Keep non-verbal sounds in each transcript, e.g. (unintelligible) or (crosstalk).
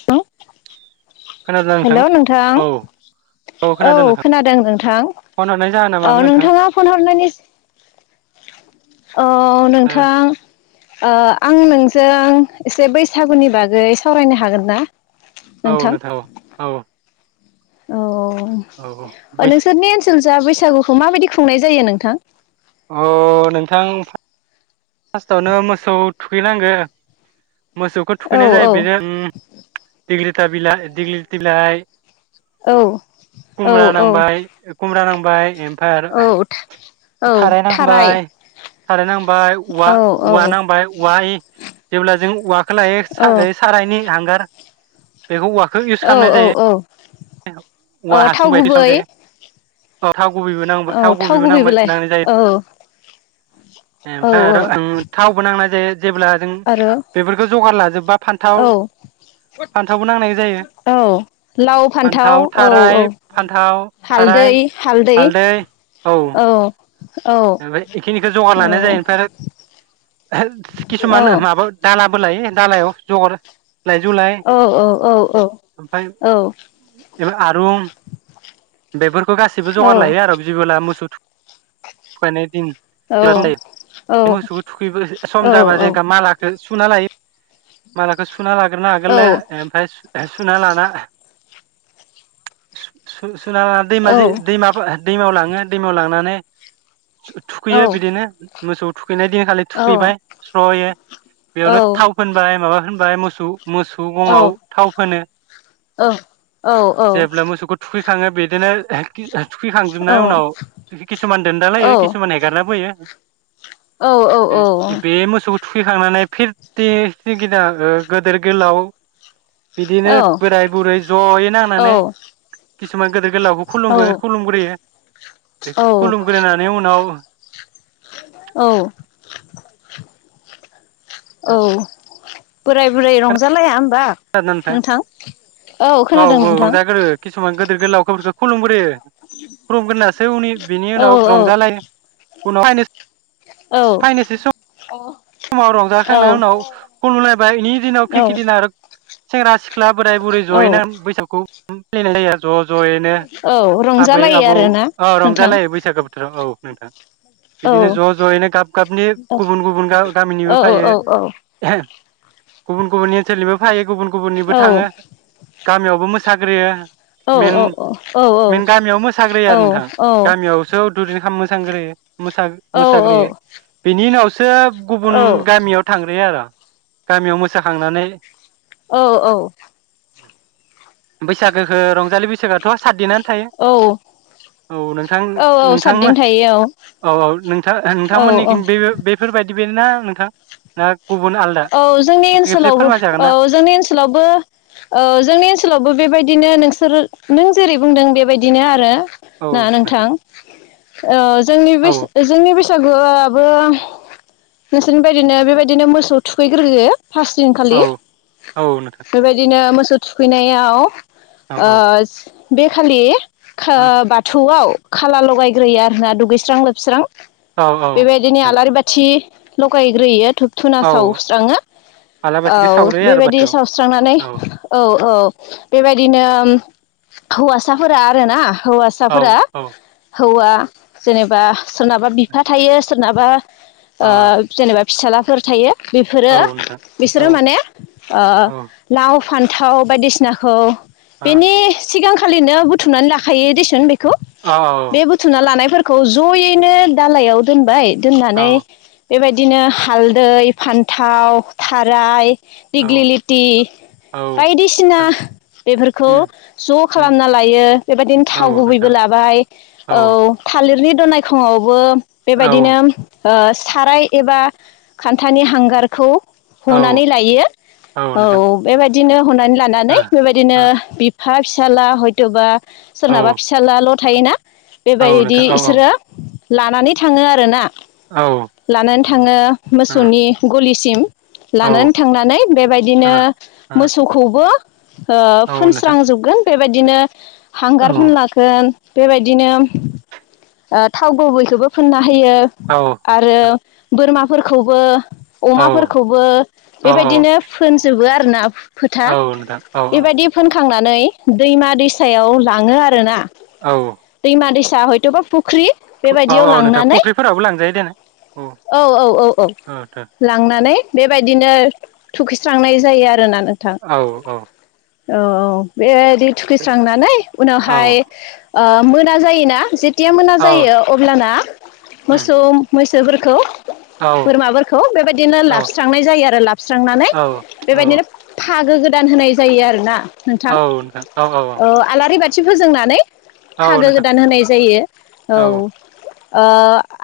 Hello hello नोंथां औ औ खोनादों नोंथां फन हरनाय जाहोना औ मामोन नोंथां नोंथाङा फन हरनायनि औ ओ नोंथां अ आं नोंजों एसे बैसागुनि बागै सावरायनो हागोन ना औ नोंथां औ औ औ औ औ ओ बैसो नोंसोरनि ओनसोल जा बै सागुखौ माबायदि खुंनाय जायो नोंथां अ नोंथां फार्स्टावनो मोसौ थुखैनांगौ मोसौखौ औ थुखैनाय जायो बेनो उम दिग्लि (inaudible) बिलाइ दिग्लि बिलाइ औ औ खुम्रा नांबाय औ कुम्रा नां बाय एम ओमफ्राय आरो औ ओ थाराय नांबाय थाराय नांबाय औवा औ औ औवा नांबाय औवा इ जेब्ला जों औवा खो लायो साराय सारायनि हांगार बेखौ औवाखौ इउस औ खालामनाय औ औ जायो औ औवा थाव हासुं गुबै खालामनाय जायो थाव गुबैबो नांबाय औ थाव गुबैबो गुबैबोलाय नां-नांनाय जायो औ औ ओमफाय औ आरो ओं थावबो नांनाय जायो जेब्ला जों आरो बेफोरखौ जगार ला हाजोबा औ नांनाय जायो औ लाव फान्थाव औ थाराय औ फान्थाव थाराय हालदै हालदै औ ओमफ्राय इखिनिखो जगार लानाय जायो ओमफ्राय किसुमान माबा दालाबो लायो। दालायाव जगर औ औ औ औ औ इफोर आरुम बेफोर बेखौ गासैबो जगार लायो आरो बिबोला मोसौ थुख खौनाय दिन नाथाय बे मोसौखौ थुखै सम जाबा जेनबा मालाखो सुना लायो मालाखो सु सुना लाग्रोना आगोलले ओमफ्राय सु सुना लाना सु-सु सुना लान दैमा जिं दैमाफोर दैमायाव लाङो दैमायाव लांनानै थुख-थुखैयो बिदिनो। मोसौ थुख थुखैनाय दिनखालि थुखैबाय स्रयो बेयावनो थाव फोन बाय माबा होनबाय मोस सु मोसौ गङाव थाव फोनो औ औ जेब्ला मोसौखौ थुखै थाङो बिदिनो (unintelligible) थुखैखांजोबनाय उनाव किसुमान दोनदाल होयो किसुमान हेगारनाबो होयो बे मोसौ थुखैखांनानै फिरटि फि गिदां हागो गोदोर गोलाव बिदिनो बोराय बुरै ज'यै नांनानै किसुमान गोदोर गोलावखौ खुलुमो खुलुमग्रोयो। बे खुलुमग्रोनानै उनाव औ औ बोराय बुरै रंजालायाम बा नोंथां औ खोनादों नोंथां दिर गोलावखफोरखौ खुुलुमग्रोयो खुलुमगोरनासो उनि बिनि औ उनाव औ रंजालायो उनाव फायनोस औ फाइनोसै सम समाव रंजाखांनाय उनाव औ खुलुमलायबाय बेनि दिनाव फिखिनि नारक सेंग्रा सिख ख्ला बोराय बुरै औ औ जयैनो बैसागुखौ (unintelligible) ज' ज'यैनो औ आबै रंजालायो आबौ आरोना औ नोंथां रंजालायो बैसागो बोथोराव औ नोंथां औ बिदिनो ज' ज'यैनो गाब गाबनि औ गुबुन गुबुन गाब औ औ औ औ गुबुन गुबुननि ओनसोलनिबो फायो गुबुन गुबुननिबो औ थाङो गामियावबो मोस साख्रियो औ मेन औ मेन गामियाव मोसाग्रोयो आरो नोंथां गामियावसो दुरिन खालामो थांग्रोयो मोसा मोसाग्रोयो बेनि उनावस सोब गुबुन गामियाव थांग्रोयो आर' गामियाव मोसाखांनानै औ औ बैसागोखो रंजालि बैसागोआथ सातदिना थायो औ औ नोंथां औ नोंथांमो सातदिन थायो औ औ औ नोंथा आ औ नोंथांमोननिखिं औ बे-बेफोरबाय गिबिनना नोंथां ना गुबुन आलदा औ जोंनि खेबसे ओनसोलावबो फोरमायजागोन औ ना जोंनि ओनसोलावबो औ जोंनि ओनसोलावबो बेबाय बिदिनो नोंस सोरो नों जेरै बुंदों बेबाय दिनो आरो ना नोंथां। ओ जोंनि बेस औ जोंनि बिस सागुआबो नोंसोरनि बदिनो बेबायदिनो मोसौ थुखैग्रोयो। फास दिनखालि औ औ नोंथां बेबायदिनो मोस थु-थुखैनायाव औ ओ बे खालि खो औ बाथौआव खाला लगायग्रोयो आरोना दुगैस्रां लोबस्रां। औ औ बेबायदिनो आलारि बाथि लगायग्रोयो थब औ सावस्राङो औ आलाबाथिखौ सावग्रोयो आरो बेबायदि बाथौआव सावस्रांनानै औ औ बेबायदिनो हौवासाफोरा आरोना औ हौवासाफोरा औ हौवा जेनेबा सोरनाबा बिफा थायो सोरनाबा ओ जेनेबा फिसालाफोर थायो। बेफोरो औ नोंथां औ बिसोरो माने ओ औ लाव फान्थाव बायदिसिनाखौ औ बेनि सिगां खालिनो बुथुमनानै लाखायो देसुन बे खौ औ बे बुथुमना लानायफोर खौ जयैनो दालायाव दोनबाय। औ दोननानै बेबायदिनो हालदै फान्थाव, थाराय औ दिग्लिलिथि औ बायदिसिना नोंथां बेफोरखौ उम ज' उम खालामना लायो बेबायदिनो औ थाव गुबैबो नोंथां लाबाय औ थालिरनि दनायखंआवबो औ बेबायदिनो ओ साराय एबा खा थानि हांगारखौ औ हनानै लायो औ बेबायदिनो हनानै लानानै बेबायदिनो हा फिसाला हयथ'बा ओ सोरनाबा फिसालाल' थायोना औ बेबायदि नोंथां औ औ इसोरो लानानै थांङो आरो ना। औ ओ लानानै थांङो मोस गलिसिम। औ ओ लानानै थांनानै बेबायदिनो मोसौखौबो ओ औ नोंथां फोनस्रांजोबगोन। बेबायदिनो औ हांगार फोनलागोन बेबायदिनो ओ थावगुबैखौबो फुनना होयो नोंथां आरो औ बोरमा फोरखौ बो अमाफोरखौबो औ बेबायदिनो फोनजोबो आरो। फोरनाव फोथा औ नोंथां औ बेबायदि फोनखा थांनानै दैमा दैसायाव लाङो आरो ना। औ दैमा दैसा था हयथबा प्रुब फुख्रि बेबायदियाव औ नोंथां लांनानै फुख्रिफोरावबो लांजायो औ औ औ औ। ओ थो लांनानै बेबायदिनो थुखैस्रांनाय जायो आरो ना औ औ औ औ बे थुखैस्रांनानै उनावहाय ओ मोना जायोना जे खुथिया मोना औ औ जायो अब्लाना उम मोसौ मो सौफोरखौ औ बोरमाफोरखौ बेबायदिनो औ लाबस्रांनाय जायो आरो लाबस्रांनानै औ औ बेबायदिनो फागो गोदान होनाय जायो आरो ना औ नोंथां नोंथां औ ओ आलारि बाद बाथि फोजोंनानै औ फागो नोंथां गोदान होनाय जायो औ ओ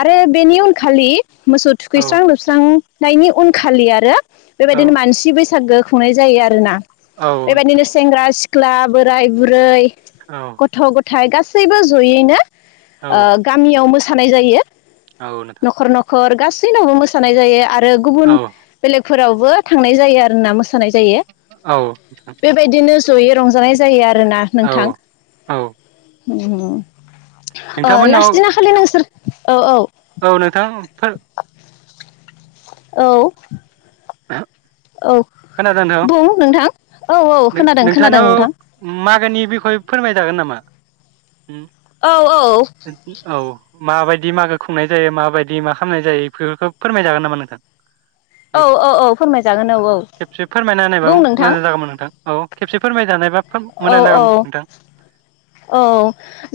आरो बेनि उनखालि मोस औ थुखैस्रां लोबस्रां नायनि उनखालि आरो औ बेबायदिनो मानसि बैस बैसागो खुंनाय जायो आरोना औ नोंथां बेबायदिनो सेंग्रा सिख ख्ला बोराय बुरै औ गथ ग थाय गासैबो जयैनो औ ओ गामियाव मोस थानाय जायो औ नोंथां नखर नखर बैनावबो मोसानाय जायो आर रो औ गुबुन बेेलेग फोरावबो थांनाय जायो आरोना मोसानाय जायो औ नोंथां बे बायदिनो जयै रंजानाय जायो आर आरोना औ नोंथां औ उम ओ नोंथांमोननाव लासस्ट दिना खालि नोंसोर औ औ औ नोंथां फोर औ (inaudible) औ खोनादों नोंथां बुं नोंथां औ औ खोनादों खोनादों नोंथांनाव नोंथां मागोनि बिखय फोरमायजागोन नामा औ औ औ माबायदि मागो खुंनाय जायो माबायदि मा खालामनाय जायो बेफोरखौ फोरमायजागोन नामा नोंथां बे औ औ औ फोरमायजागोन औ औ खेबसे फोरमायना होननायबा बुं नोंथां मोजां जागौमोन नोंथां औ खबसे फोरमाय जानायबा खोब औ मोजां औ जागौमोन नोंथां औ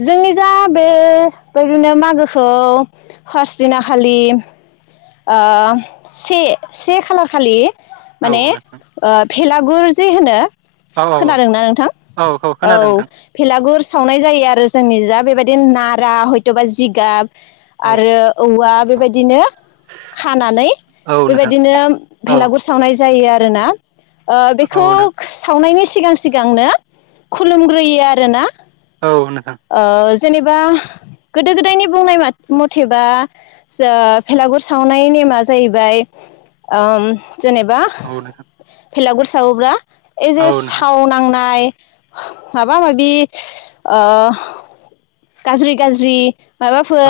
जोंनि जा बे बादिनो मागोखौ फार्स्ट दिना खालि आ से से खालार खालि औ माने नोंथां ओ भेलागुर जे होनो औ औ औ खोनादोंना नोंथां औ भेलागुर सावनाय जायो आरो जोंनि जा बे बायदि देन नारा हयथबा जिगाब औ आरो औवा बे बायदिनो खानानै औ नोंथां बेबायदिनो औ भेलागुर सावनाय जायो आरो रो ना ओह बेखौ औ नों सावनायनि सिगां सिगांनो खुलुमग्रोयो आरो ना औ नोंथां जेनेबा गोदो गोदायनि बुंनाय मात मथेबा सोह भेलागुर सावनाय नेमा जाहैबाय ओम जेनेबा औ नोंथां भेलागुर सावोब्ला एजे औ नोंथां साव नांनाय माबा माबि ओह गाज्रि गाज्रि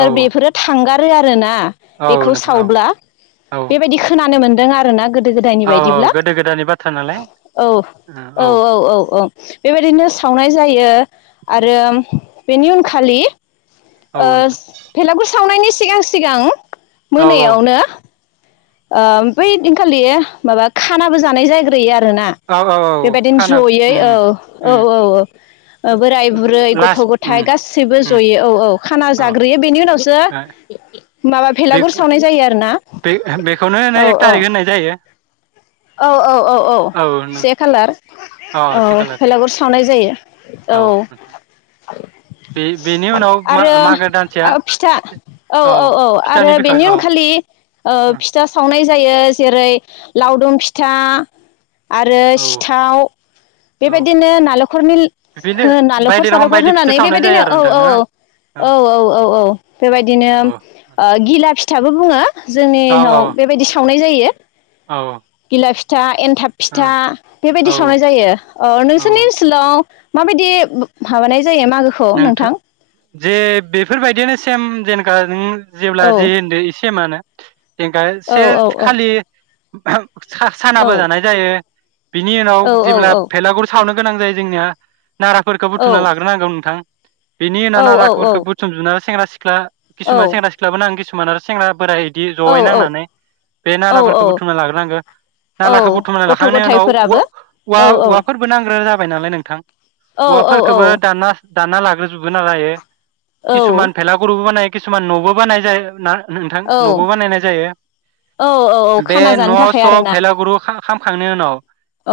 औ बेफोरो थांगा रो आरो ना। औ बेखौ नोंथां औ सावब्ला औ बेबायदि खोनानो मोन दों आरोना गोद गोदो गोदायनि औ बायदिब्ला गोदो गोदायनि बाथ्रा नालाय औ औ ओ औ औ औ बेबायदिनो सावनाय जायो आरो बेनि उन खालि औ ओ नोंथां भेलागुर सावनायनि सि सिगां सिगां औ औ मोनायावनो ओह बै दिनखालि माबा खानाबो जानाय जायग्रोयो आर रोना औ औ औ खाना बेबादिनो जयै उम औ औ उम औ औ बोराय बुरै गथ' लास्ट उम गथाय गासैबो उम जयै औ औ खाना औ ओ जाग्रोयो बेनि उनावसो माबा बे भेलागुर सावनाय जायो आरो ना। बे बेखौनो ओनो औ एक औ तारिक ओननाय जायो। औ औ औ औ से खालार अ से ओउ खालार भेलागुर सावनाय जायो औ। बे बेनि उनाव मा आरो मागो दानसेया फिथा फिथ औ औ औ आरो फिथानि बिखय बेनि औ उनखालि ओह फिथा सावनाय जा जायो जेरै लावदुम फिथा आरो औ सिथाव औ बेबायदिनो नालखरनि ला बिदिनो ओह नालखर बायदि रोखोम सालखर बायदि फिथा होनानै सावनाय जायो बेबायदिनो आरो औ नोंथां औ ना औ औ औ औ औ बेबायदिनो ओ गिला फिथाबो बुङो जोंनिहाव औ बेबायदि सावनाय जा जायो। औ औ। गिला फिथा एन थाब फिथा बेबायदि ओ सावनाय जायो अ औ नोंसोरनि ओनसोलाव माबायदि बोब भाबानाय जायो मागोखौ नोंथां जे बेफोरबायदियानो सेम जेनेका नों जेब्ला औ जे होनदो इ सेमानो। औ औ (inaudible) औ खालि (inaudible) सा सानाबो औ जानाय जायो। बिनि औ उनाव जेब्ला भेलागुर सावनो गोनां जायो जोंनिया नाराफोरखौ बुथुमना लाग्रोरोनांगौ नों थां। बेनि उनाव नाराफोरखौ बुथुमजुबना सेंग्रा सिख्ला किसुमान सेंग्रा सिख्लाबोनां किसु मान आरो सेंग्रा बोराय बिदि जयै नांनानै बे नाराफोरखौ औ बुथुमना लाग्रोनांगो। औ नालाखो बुथुमना गथ' लाखांनायनि उनाव औव गथायाइफोराबो औवा औ औवाफोरबो नांग्रो जाबाय नालाय नोंथां औ औ औवाफोरखोबो दानना दानना लाग्रोजुबो नालायो। किसुमान औ भेलागुरबो बानायो। किसुमान नबो बानाय जायो ना। नोंथां औ न'बो बानायनाय जायो। औ औ बे खाना न' जानो थाखाय स' आरोना भेलागुरु खा खामखां खांनाय उनाव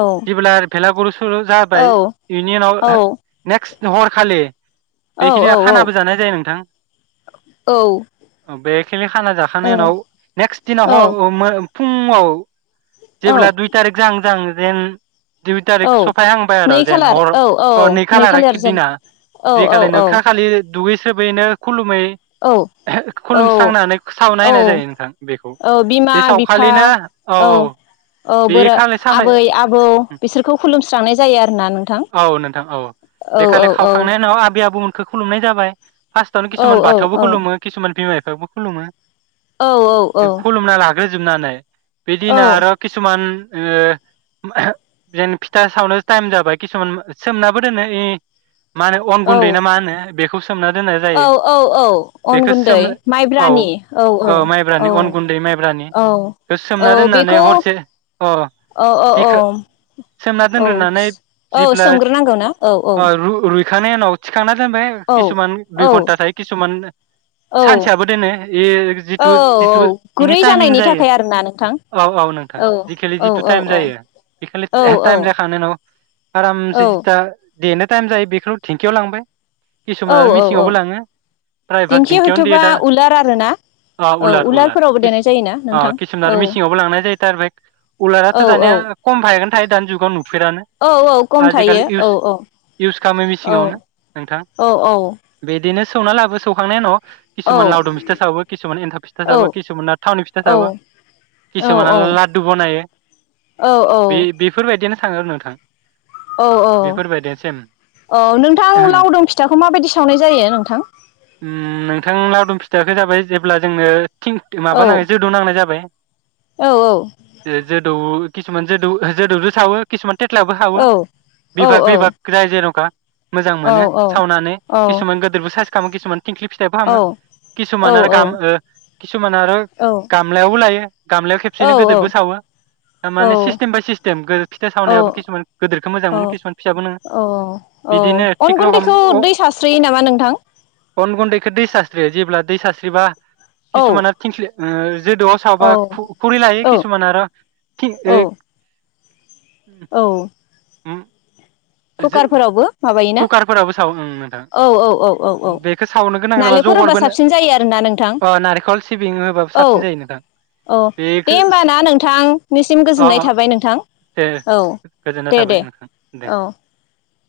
औ जेबोलार भेलागुरु ओ जाबाय औ इनि उनाव औ ओ नेकस्ट नोहर खालि औ बेखिनिया औ खानाबो जानाय जायो नोंथां। अ बेख (unintelligible) खाना जाखांनाय औ उनाव नेक्स्ट दिनाव ह औ ओ मो फुङाव औ जेब्ला दुइ तारिग जाहां जाहां रेन दुइ औ थारिख सफायहांबाय आरो नै जेन खालार हर औ औ अ नै खालार खालारखि जों दिना। औ जि औ खालि औ नोंखा खालि दुगै सोर बेैनो खुलुमै औ औ खुलुमस्रांनानै सावना औ होनाय जायो नोंथां बेखौ औ बिमा बिफा औ औ बे बोरा खालि सावनाय आबै आबौ बिसोरखौ खुलुमस्रांनाय जायो आरोना नोंथां औ औ औ। थांनायनि उनाव आबै आबौमोन खो खुलुमनाय जाबाय। फास्टआवनो औ खिसुमान औ बाथौबो औ खुुलुमो खिसुमान बिमा थेवबो खुलुमो। औ औ बे खुलुमना ला बोजुबनानै बिदिनो आरो खिसुमान ओ (unintelligible) जेन फिथा सावनो टाइम जाबाय किसुमान सोमनाबो दोनो इ मा होनो अन गुन्दै ना मा होनो बेखौ सो औ औ औ अन गुन्दै सोम औ माइब्रानि औ औ औ माइब्रानि अन गुन्दै माइब्रानि औ बेखौ औ सोमना दोननानै बेखौ हरसे अ औ औ औ जिखो सोमना औ दोनग्रोनानै सो औ सोमग्रोनांगौ ना औ औ। थिखानाय उनाव थिखांना दोनबाय औ किसुमान दुइ औ घन्टा थायो किसुमान औ सानसेयाबो दोनो ए औ जिथु औ जिथु इनि गुरै टाइमिं जानायनि जायो थाखाय आरोना नोंथां औ औ नोंथां जिखालि औ जिथु औ टाइम औ जायो बे खालि औ टाइम औ जाखांनायनि उनाव आरामसे जिथा देनो टाइम जायो बेखौ थेंकिआव लांबाय किसुमान औ आरो औ मिसिंआवबो औ लाङो प्रायभाग दिंखि दिन्थियावनो दे हयथ'बा दा उलार आरोना ओ औ उलार उलारफोरावबो उलार देनाय जायोना नोंथां किसुमान औ आरो मिसिंआवबो लांनाय जायो थार ओम औ उलाराथ दानिया खम फायागोनथायो दानि जुगाव न औ औ खम थायो औ औ। इउस खालामो औ मेसिङावनो नोंथां औ औ। बिदिनो सौना लाबो सौखांनाय उनाव औ किसुमान लावदुम फिथा सावो किसुमान एन्थाब फिथा औ सावो किसुमाना थावनि फिथा सावो किसुमाना लादु बनायो औ बे-बेफोरबायदिनो। थाङो आरो नोंथां। औ औ बेफोरबायदेसिम औ नोंथां लावदुम फिथाखौ माबायदि सावनाय जायो नोंथां? ओम नोंथां लावदुम फिथाखो जाबाय जेब्ला जोंनो थिं औ माबा नाङो जोदौ नांनाय जाबाय औ ओ जोदु किसुमान जे दौ जेदौजों सावो किसुमान थेटलायावबो साबो औ औ बिभाग बिभाग जाय जेन खा मोजां औ मोनो सावनानै औ किसुमान गोदोरबो साइस खालामो किसुमान थिंख्लि फिथाइ फोरावनो किसुमान आरो गाम औ किसुमान आरो गामलायावबो लायो। गामलायाव खेबसेयैनो गोदोरबो सावो थारमाने सिस्टेम बाय सिस्टेम फिथा सावनायाबो औ खिसुमान गोदिरखौ मोजां मोनो किसुमान फिसाबो औ नोङो औ बिदिनो अन थिग रखम गुन्दैखौ दै सास्रियो नामा नोंथां? गन गुन्दैखौ दै सास्रियो जेब्ला दै सास्रिबा औ किसुमाना थिंख्लि (unintelligible) जोदोआव सावबा औ खु खुरि लायो औ किसुमान आरो थि औ औ। होम? कुकारफोरावबो माबायोना सावो ओं नोंथां औ औ औ औ औ बेखौ सावनो गोनां जाबा नालेंखर होबा जगरबो साबसिन जायो आरोना नोंथां ओ नारेंखल सिबिं होबाबो औ साबसिन जायो नोंथां औ बेखो दे होम्बा ना नोंथांनिसिम अ गोजोननाय अ थाबाय नोंथां दे औ गोजोननाय दे थाबाय दे नोंथां दे। औ।